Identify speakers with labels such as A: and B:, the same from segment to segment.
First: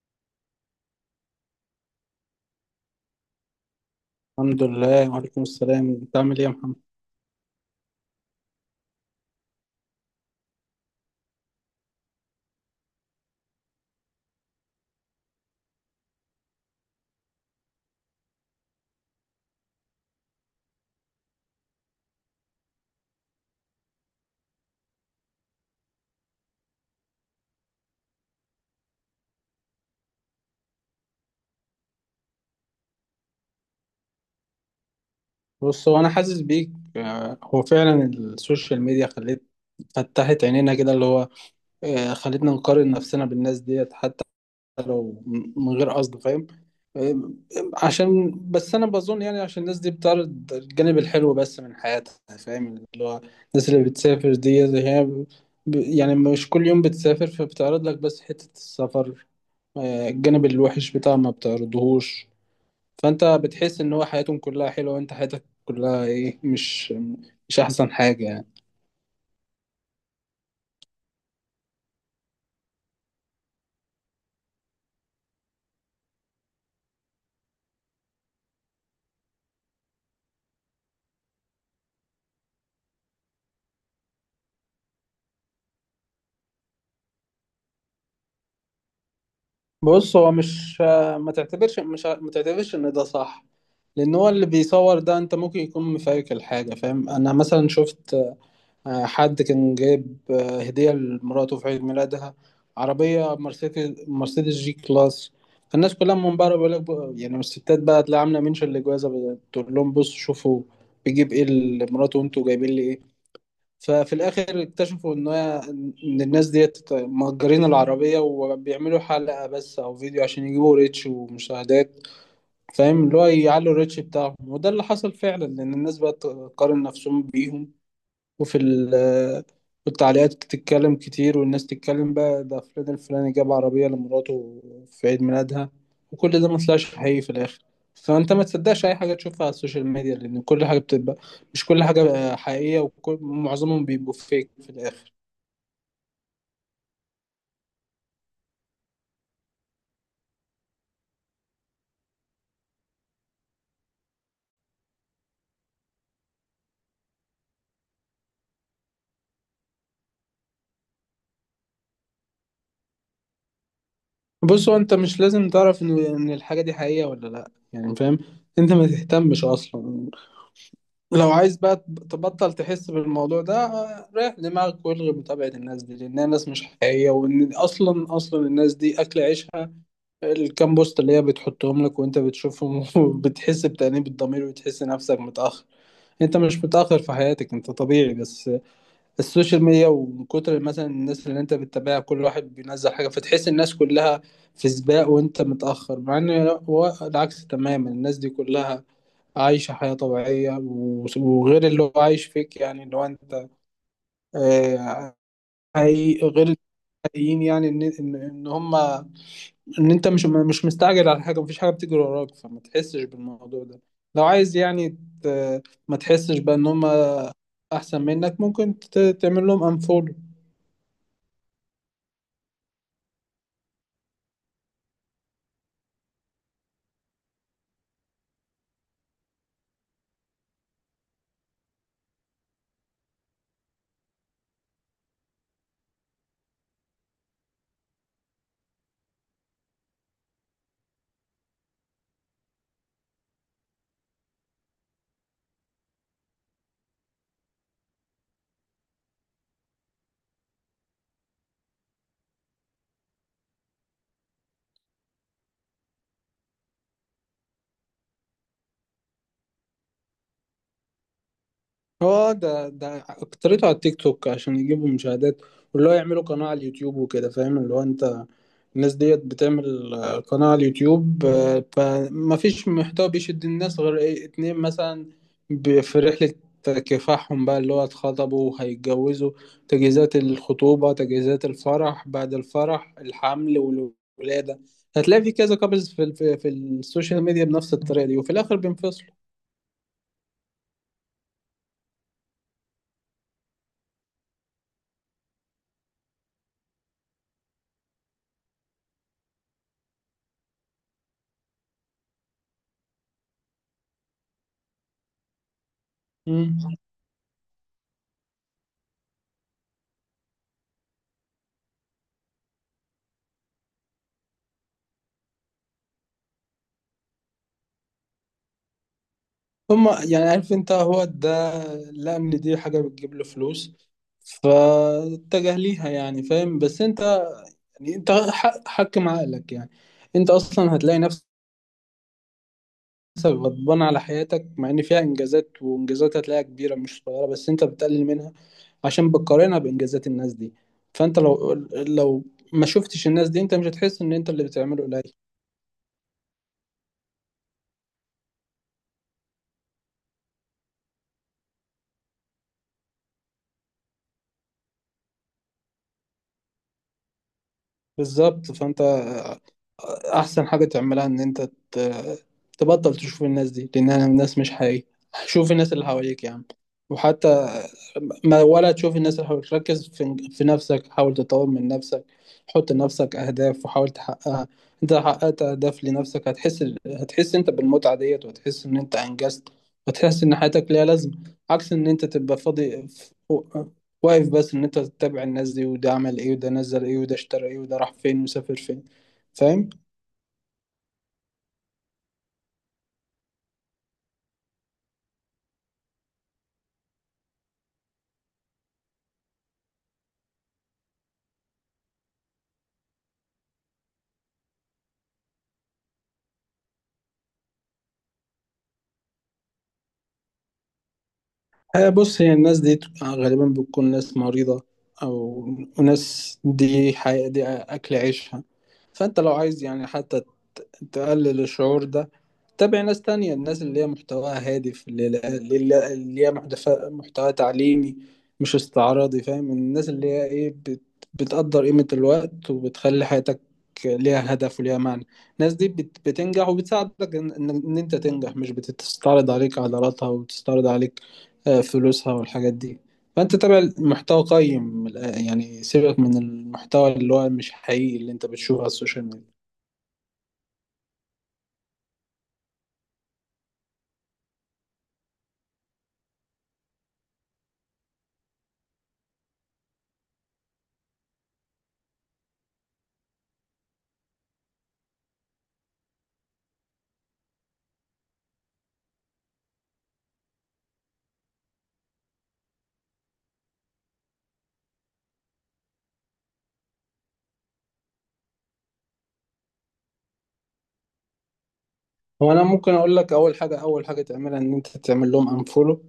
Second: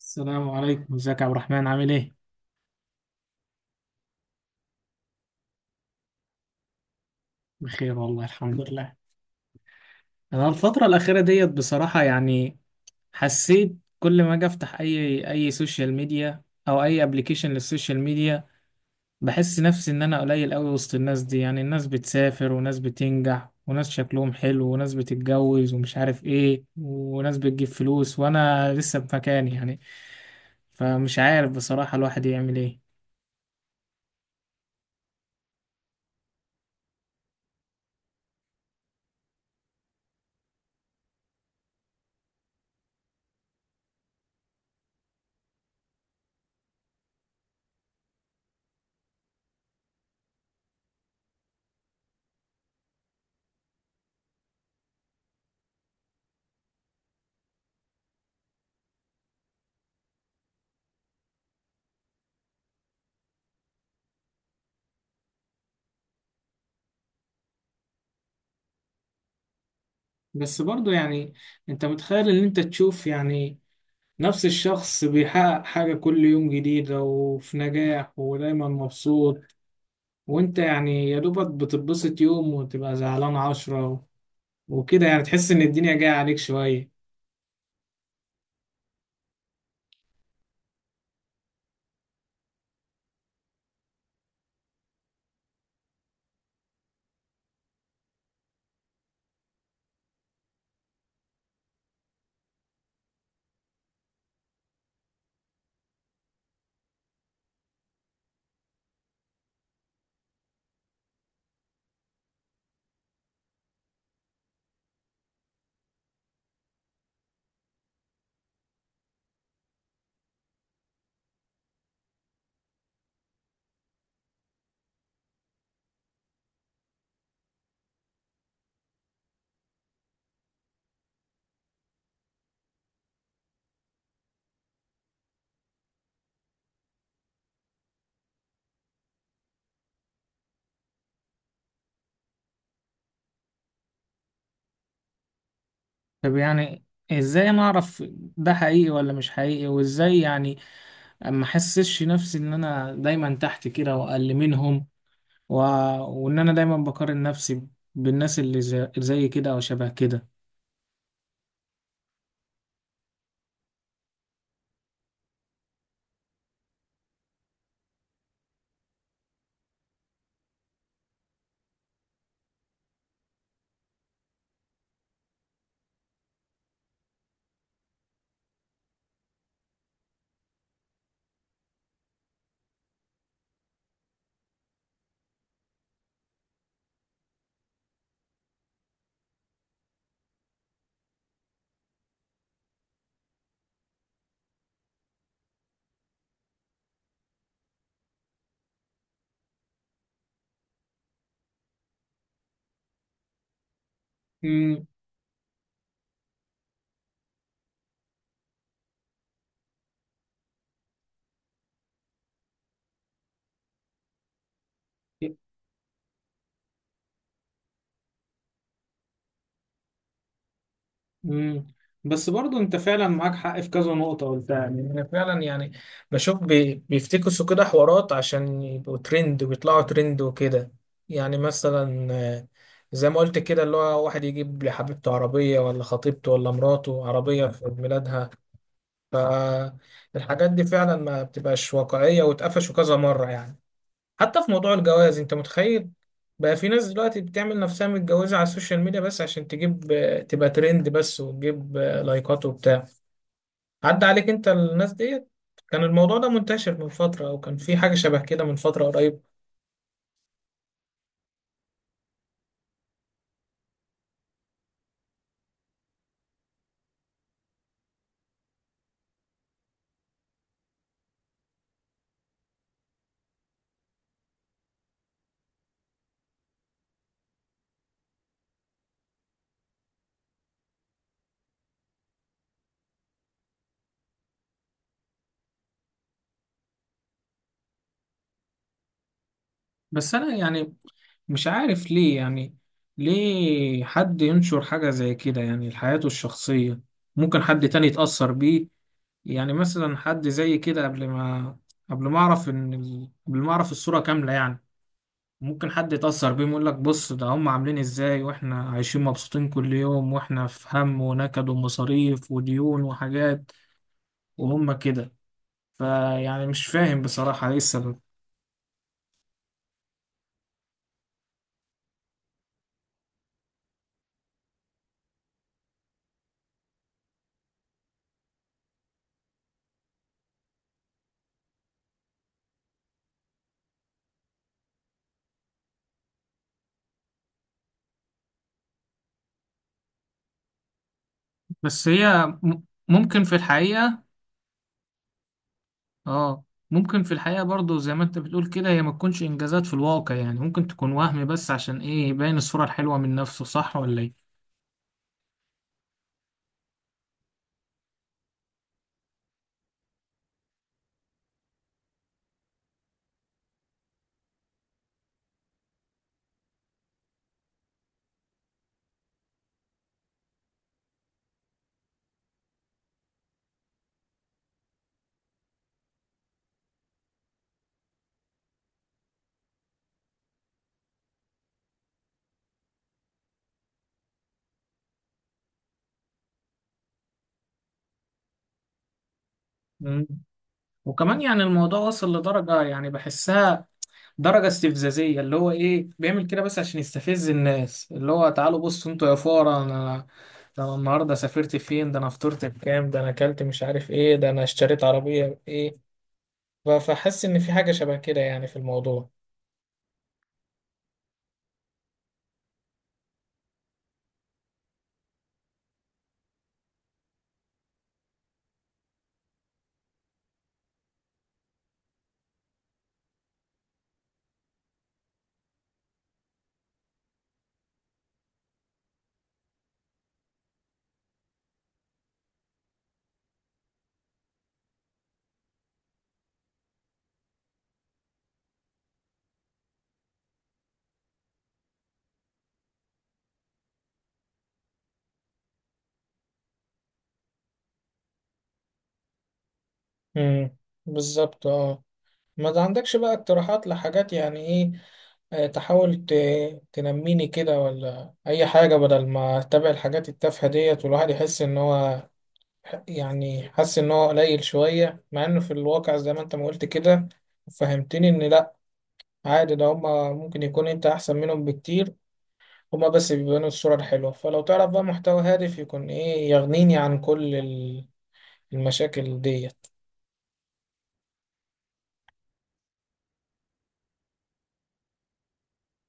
A: السلام عليكم، ازيك يا عبد الرحمن؟ عامل ايه؟
B: الحمد لله، وعليكم السلام. انت عامل ايه يا محمد؟
A: بخير والله، الحمد لله. انا الفترة الأخيرة ديت بصراحة يعني حسيت كل ما اجي افتح اي سوشيال ميديا او اي ابلكيشن للسوشيال ميديا، بحس نفسي ان انا قليل قوي وسط الناس دي. يعني الناس بتسافر وناس بتنجح وناس شكلهم حلو وناس بتتجوز ومش عارف ايه وناس بتجيب فلوس وانا لسه في مكاني يعني. فمش عارف بصراحة الواحد يعمل ايه.
B: بص، هو انا حاسس بيك. هو فعلا السوشيال ميديا فتحت عينينا كده، اللي هو خلتنا نقارن نفسنا بالناس ديت، حتى لو من غير قصد، فاهم؟ آه، عشان بس انا بظن، يعني عشان الناس دي بتعرض الجانب الحلو بس من حياتها، فاهم؟ اللي هو الناس اللي بتسافر دي اللي هي يعني مش كل يوم بتسافر، فبتعرض لك بس حتة السفر. الجانب الوحش بتاعها ما بتعرضهوش. فانت بتحس ان هو حياتهم كلها حلوه، وانت حياتك كلها ايه، مش احسن حاجه يعني.
A: بس برضو يعني انت متخيل ان انت تشوف يعني نفس الشخص بيحقق حاجة كل يوم جديدة وفي نجاح ودايما مبسوط، وانت يعني يا دوبك بتتبسط يوم وتبقى زعلان عشرة وكده، يعني تحس ان الدنيا جاية عليك شوية.
B: بص، هو مش ما تعتبرش ان ده صح، لان هو اللي بيصور ده انت ممكن يكون مفايك الحاجه، فاهم؟ انا مثلا شفت حد كان جايب هديه لمراته في عيد ميلادها، عربيه مرسيدس جي كلاس. فالناس كلها من بره بيقول لك يعني الستات بقى تلاقي عامله منشن لجوازها، بتقول لهم بصوا شوفوا بيجيب ايه لمراته وانتوا جايبين لي ايه. ففي الاخر اكتشفوا ان الناس ديت مأجرين العربية، وبيعملوا حلقة بس او فيديو عشان يجيبوا ريتش ومشاهدات، فاهم؟ اللي هو يعلوا الريتش بتاعهم. وده اللي حصل فعلا، لان الناس بقت تقارن نفسهم بيهم، وفي ال- والتعليقات تتكلم كتير والناس تتكلم بقى، ده فلان الفلاني جاب عربية لمراته في عيد ميلادها، وكل ده ما طلعش حقيقي في الآخر. فأنت ما تصدقش أي حاجة تشوفها على السوشيال ميديا، لأن كل حاجة بتبقى مش كل حاجة حقيقية، ومعظمهم بيبقوا فيك في الآخر.
A: طب يعني ازاي انا اعرف ده حقيقي ولا مش حقيقي؟ وازاي يعني ما احسسش نفسي ان انا دايما تحت كده واقل منهم، و... وان انا دايما بقارن نفسي بالناس اللي زي كده او شبه كده.
B: بص، هو أنت مش لازم تعرف إن الحاجة دي حقيقية ولا لأ يعني، فاهم؟ أنت ما تهتمش أصلا. لو عايز بقى تبطل تحس بالموضوع ده، ريح دماغك والغي متابعة الناس دي، لأنها ناس مش حقيقية، وإن أصلا الناس دي أكل عيشها الكام بوست اللي هي بتحطهم لك، وأنت بتشوفهم وبتحس بتأنيب الضمير وتحس نفسك متأخر. أنت مش متأخر في حياتك، أنت طبيعي، بس السوشيال ميديا ومن كتر مثلا الناس اللي أنت بتتابعها، كل واحد بينزل حاجة، فتحس الناس كلها في سباق وأنت متأخر، مع إن هو العكس تماما. الناس دي كلها عايشة حياة طبيعية وغير اللي هو عايش فيك، يعني اللي هو انت
A: مم.
B: آه، حقيقي غير الحقيقيين، يعني ان ان إن هما، ان انت مش مستعجل على حاجه، مفيش حاجه بتجري وراك، فما تحسش بالموضوع ده. لو عايز يعني ما تحسش بقى ان هم احسن منك، ممكن تعمل لهم انفولو.
A: مم. بس برضو انت فعلا معاك حق في كذا نقطة قلتها. يعني انا فعلا يعني بشوف بيفتكسوا كده حوارات عشان يبقوا ترند ويطلعوا ترند وكده. يعني مثلا، زي ما قلت كده، اللي هو واحد يجيب لحبيبته عربية ولا خطيبته ولا مراته عربية في عيد ميلادها. فالحاجات دي فعلا ما بتبقاش واقعية، واتقفشوا كذا مرة يعني. حتى في موضوع الجواز، انت متخيل بقى في ناس دلوقتي بتعمل نفسها متجوزة على السوشيال ميديا بس عشان تجيب، تبقى ترند بس وتجيب لايكات وبتاع؟ عدى عليك انت الناس ديت؟ كان الموضوع ده منتشر من فترة او كان في حاجة شبه كده من فترة قريب.
B: هو ده اكترته على التيك توك عشان يجيبوا مشاهدات، واللي هو يعملوا قناة على اليوتيوب وكده، فاهم؟ اللي هو انت الناس ديت بتعمل قناة على اليوتيوب، فما فيش محتوى بيشد الناس غير ايه، اتنين مثلا: في رحلة كفاحهم بقى، اللي هو اتخطبوا وهيتجوزوا، تجهيزات الخطوبة، تجهيزات الفرح، بعد الفرح، الحمل والولادة. هتلاقي في كذا كابلز في السوشيال ميديا بنفس الطريقة دي، وفي الآخر بينفصلوا.
A: بس انا يعني مش عارف ليه يعني ليه حد ينشر حاجة زي كده، يعني حياته الشخصية، ممكن حد تاني يتأثر بيه. يعني مثلا حد زي كده قبل ما اعرف ان قبل ما اعرف الصورة كاملة يعني، ممكن حد يتأثر بيهم يقول لك
B: مم.
A: بص ده هم عاملين ازاي واحنا عايشين مبسوطين كل يوم، واحنا في هم ونكد ومصاريف وديون وحاجات، وهم كده. فيعني مش فاهم بصراحة ايه السبب.
B: هم يعني، عارف انت، هو ده لقى ان دي حاجة بتجيب له فلوس فاتجه ليها، يعني فاهم. بس انت يعني انت حكم عقلك يعني. انت اصلا هتلاقي نفسك غضبان على حياتك، مع ان فيها انجازات، وانجازات هتلاقيها كبيرة مش صغيرة، بس انت بتقلل منها عشان بتقارنها بانجازات الناس دي. فانت لو
A: بس
B: لو
A: هي
B: ما شفتش
A: ممكن
B: الناس
A: في
B: دي انت مش
A: الحقيقة،
B: هتحس ان انت اللي بتعمله قليل.
A: اه، ممكن في الحقيقة برضو زي ما انت بتقول كده هي ما تكونش انجازات في الواقع يعني، ممكن تكون وهم بس عشان ايه، يبين الصورة الحلوة من نفسه. صح ولا ايه؟
B: بالظبط. فانت احسن حاجه تعملها ان انت ت- تبطل تشوف الناس دي، لانها الناس مش حقيقيه. شوف الناس اللي حواليك يا عم، وحتى ما ولا تشوف الناس اللي حواليك، ركز في نفسك، حاول تطور من نفسك. حط لنفسك اهداف وحاول تحققها. انت لو حققت اهداف لنفسك هتحس انت بالمتعه ديت، وهتحس ان انت انجزت، وتحس ان حياتك ليها لازمه، عكس ان انت تبقى فاضي واقف بس ان انت تتابع الناس دي، وده عمل ايه، وده نزل ايه، وده اشترى ايه، وده راح فين، وسافر فين، فاهم؟
A: مم. وكمان يعني الموضوع وصل لدرجة يعني بحسها درجة استفزازية، اللي هو ايه بيعمل كده بس عشان يستفز الناس، اللي هو تعالوا بصوا انتوا يا فقرا، انا ده انا النهاردة سافرت فين، ده انا فطرت بكام، ده انا اكلت مش عارف ايه، ده انا اشتريت عربية ايه. فحس ان في حاجة شبه كده يعني في الموضوع.
B: بص، هي الناس دي غالبا بتكون ناس مريضة، أو ناس دي أكل عيشها. فأنت لو عايز يعني حتى تقلل الشعور ده، تابع ناس تانية، الناس اللي هي محتواها هادف، اللي هي محتوى تعليمي مش استعراضي، فاهم؟ الناس اللي هي إيه، بتقدر قيمة الوقت وبتخلي حياتك ليها هدف وليها معنى. الناس دي بتنجح وبتساعدك إن أنت تنجح، مش بتستعرض عليك عضلاتها وتستعرض عليك فلوسها والحاجات دي. فانت تابع المحتوى قيم يعني سيبك من المحتوى اللي هو مش حقيقي اللي انت بتشوفه على السوشيال ميديا.
A: امم، بالظبط، اه. ما ده عندكش بقى اقتراحات لحاجات يعني ايه، تحاول تنميني كده ولا اي حاجة بدل ما اتابع الحاجات التافهة ديت والواحد يحس ان هو، يعني حاسس ان هو قليل شوية، مع انه في الواقع زي ما انت ما قلت كده فهمتني ان لا، عادي، ده هما ممكن يكون انت احسن منهم بكتير. هما بس بيبانوا الصورة الحلوة. فلو تعرف بقى محتوى هادف يكون ايه يغنيني عن كل المشاكل ديت.
B: هو انا ممكن اقول لك، اول حاجه تعملها ان انت تعمل لهم انفولو.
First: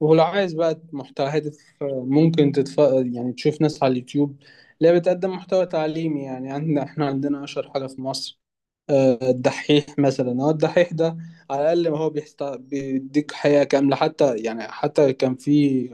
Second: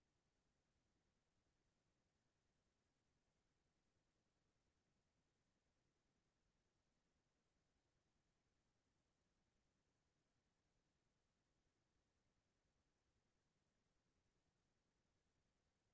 B: ولو عايز بقى محتوى هادف، ممكن تتف يعني تشوف ناس على اليوتيوب اللي هي بتقدم محتوى تعليمي. يعني عندنا اشهر حاجه في مصر الدحيح مثلا. هو الدحيح ده على الأقل ما هو بيديك حقيقة كاملة، حتى يعني حتى كان في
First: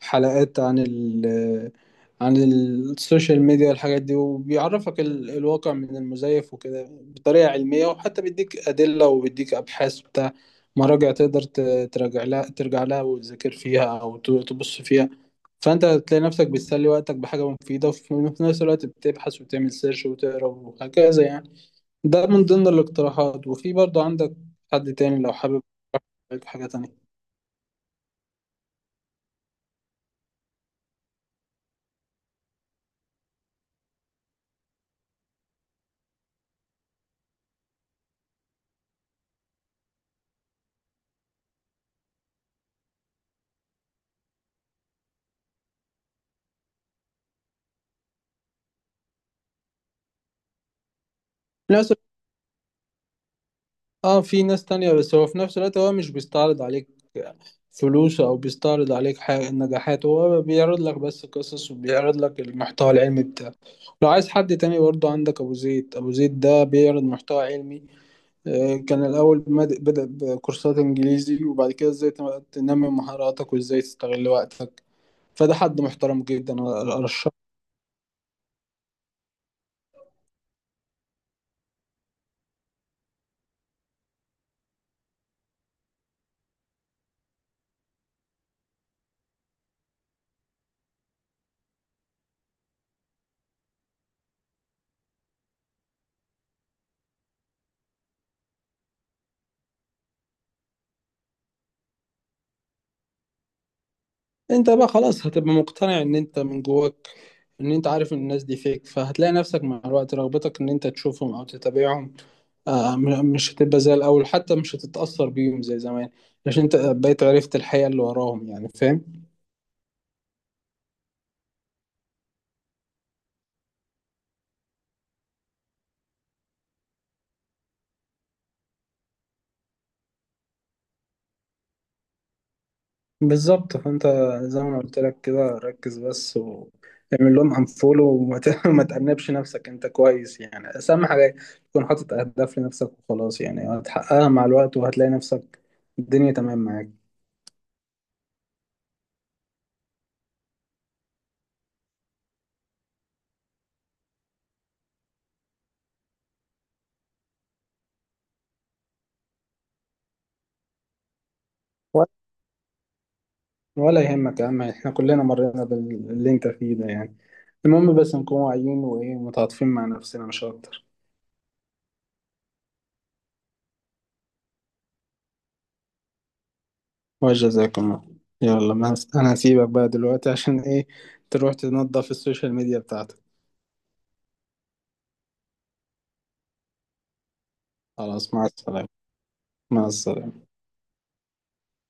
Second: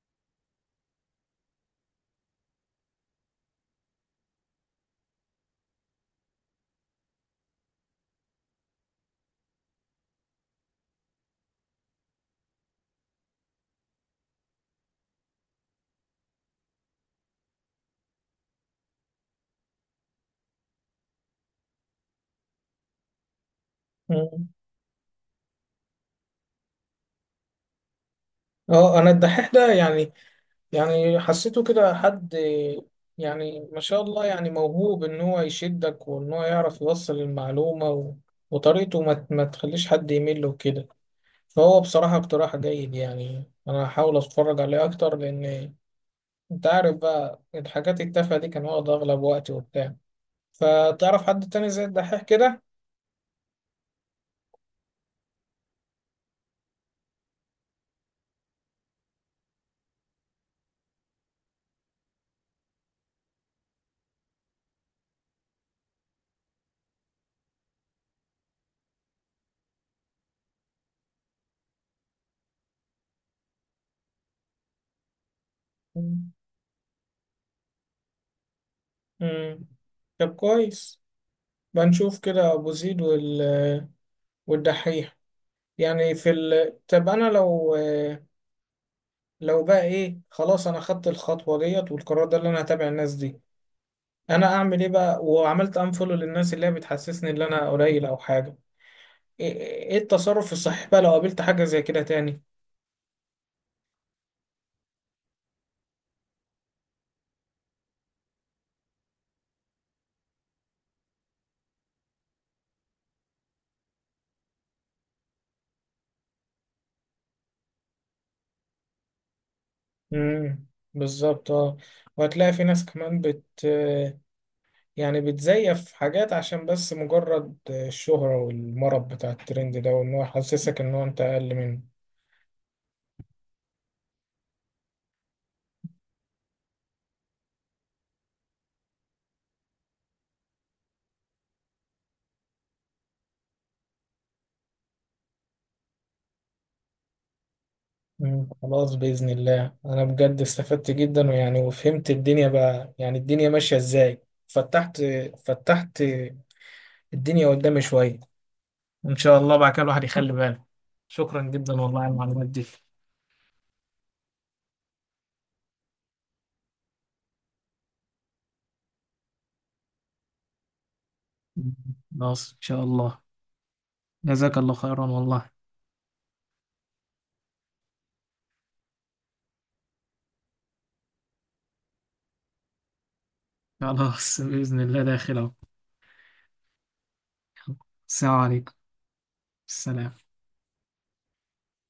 B: حلقات عن السوشيال ميديا والحاجات دي، وبيعرفك الواقع من المزيف وكده، بطريقة علمية، وحتى بيديك أدلة وبيديك أبحاث بتاع مراجع تقدر تراجع لها ترجع لها وتذاكر فيها، أو تبص فيها. فأنت تلاقي نفسك بتسلي وقتك بحاجة مفيدة، وفي نفس الوقت بتبحث وتعمل سيرش وتقرا وهكذا يعني. ده من ضمن الاقتراحات. وفي برضه عندك
A: مم.
B: حد تاني لو حابب عليك حاجة تانية.
A: اه، انا الدحيح ده يعني، يعني حسيته كده حد يعني ما شاء الله، يعني موهوب ان هو يشدك وان هو يعرف يوصل المعلومة، وطريقته ما تخليش حد يمل وكده. فهو بصراحة اقتراح جيد. يعني أنا هحاول أتفرج عليه أكتر، لأن أنت عارف بقى الحاجات التافهة دي كان واخد أغلب وقتي وبتاع. فتعرف حد تاني زي
B: ناس
A: الدحيح كده؟
B: اه في ناس تانية، بس هو في نفس الوقت هو مش بيستعرض عليك فلوس او بيستعرض عليك حاجة النجاحات، هو بيعرض لك بس قصص وبيعرض لك المحتوى العلمي بتاعه. لو عايز حد تاني برضه عندك ابو زيد. ده بيعرض محتوى علمي، كان الاول بدأ بكورسات انجليزي، وبعد كده ازاي تنمي مهاراتك وازاي تستغل وقتك. فده حد محترم جدا أنا أرشحه.
A: امم، طب كويس. بنشوف كده أبو زيد والدحيح. يعني في طب أنا لو بقى إيه، خلاص أنا خدت الخطوة ديت والقرار ده اللي أنا هتابع الناس دي. أنا أعمل إيه بقى وعملت أنفولو للناس اللي هي بتحسسني إن أنا قليل أو حاجة؟ ايه التصرف الصحيح بقى لو قابلت حاجة زي كده تاني؟
B: انت بقى خلاص هتبقى مقتنع ان انت من جواك ان انت عارف ان الناس دي فيك، فهتلاقي نفسك مع الوقت رغبتك ان انت تشوفهم او تتابعهم. مش هتبقى زي الاول، حتى مش هتتأثر بيهم زي زمان، عشان انت بقيت عرفت الحقيقة اللي وراهم، يعني فاهم.
A: امم، بالظبط، اه. وهتلاقي في ناس كمان بت، يعني بتزيف حاجات عشان بس مجرد الشهرة والمرض بتاع الترند ده، وان هو يحسسك ان هو انت اقل منه.
B: بالظبط. فانت زي ما أنا قلت لك كده، ركز بس واعمل لهم انفولو، وما ما تأنبش نفسك، انت كويس يعني. بس اهم حاجة تكون حاطط اهداف لنفسك وخلاص، يعني هتحققها مع الوقت، وهتلاقي نفسك الدنيا تمام معاك.
A: مم. خلاص بإذن الله، انا بجد استفدت جدا، ويعني وفهمت الدنيا بقى يعني الدنيا ماشية ازاي. فتحت فتحت الدنيا قدامي شوية، وان شاء الله بعد كده الواحد يخلي باله. شكرا جدا والله على المعلومات دي.
B: ولا يهمك يا عم، احنا كلنا مرينا باللي انت فيه ده يعني. المهم بس نكون واعيين، وايه، متعاطفين مع نفسنا، مش اكتر.
A: خلاص إن شاء الله. جزاك الله خيرا والله.
B: وجزاكم الله. يلا، ما انا هسيبك بقى دلوقتي عشان ايه، تروح تنظف السوشيال ميديا بتاعتك.
A: خلاص بإذن الله، داخل أهو. السلام
B: خلاص، مع
A: عليكم.
B: السلامة. مع
A: السلام.
B: السلامة.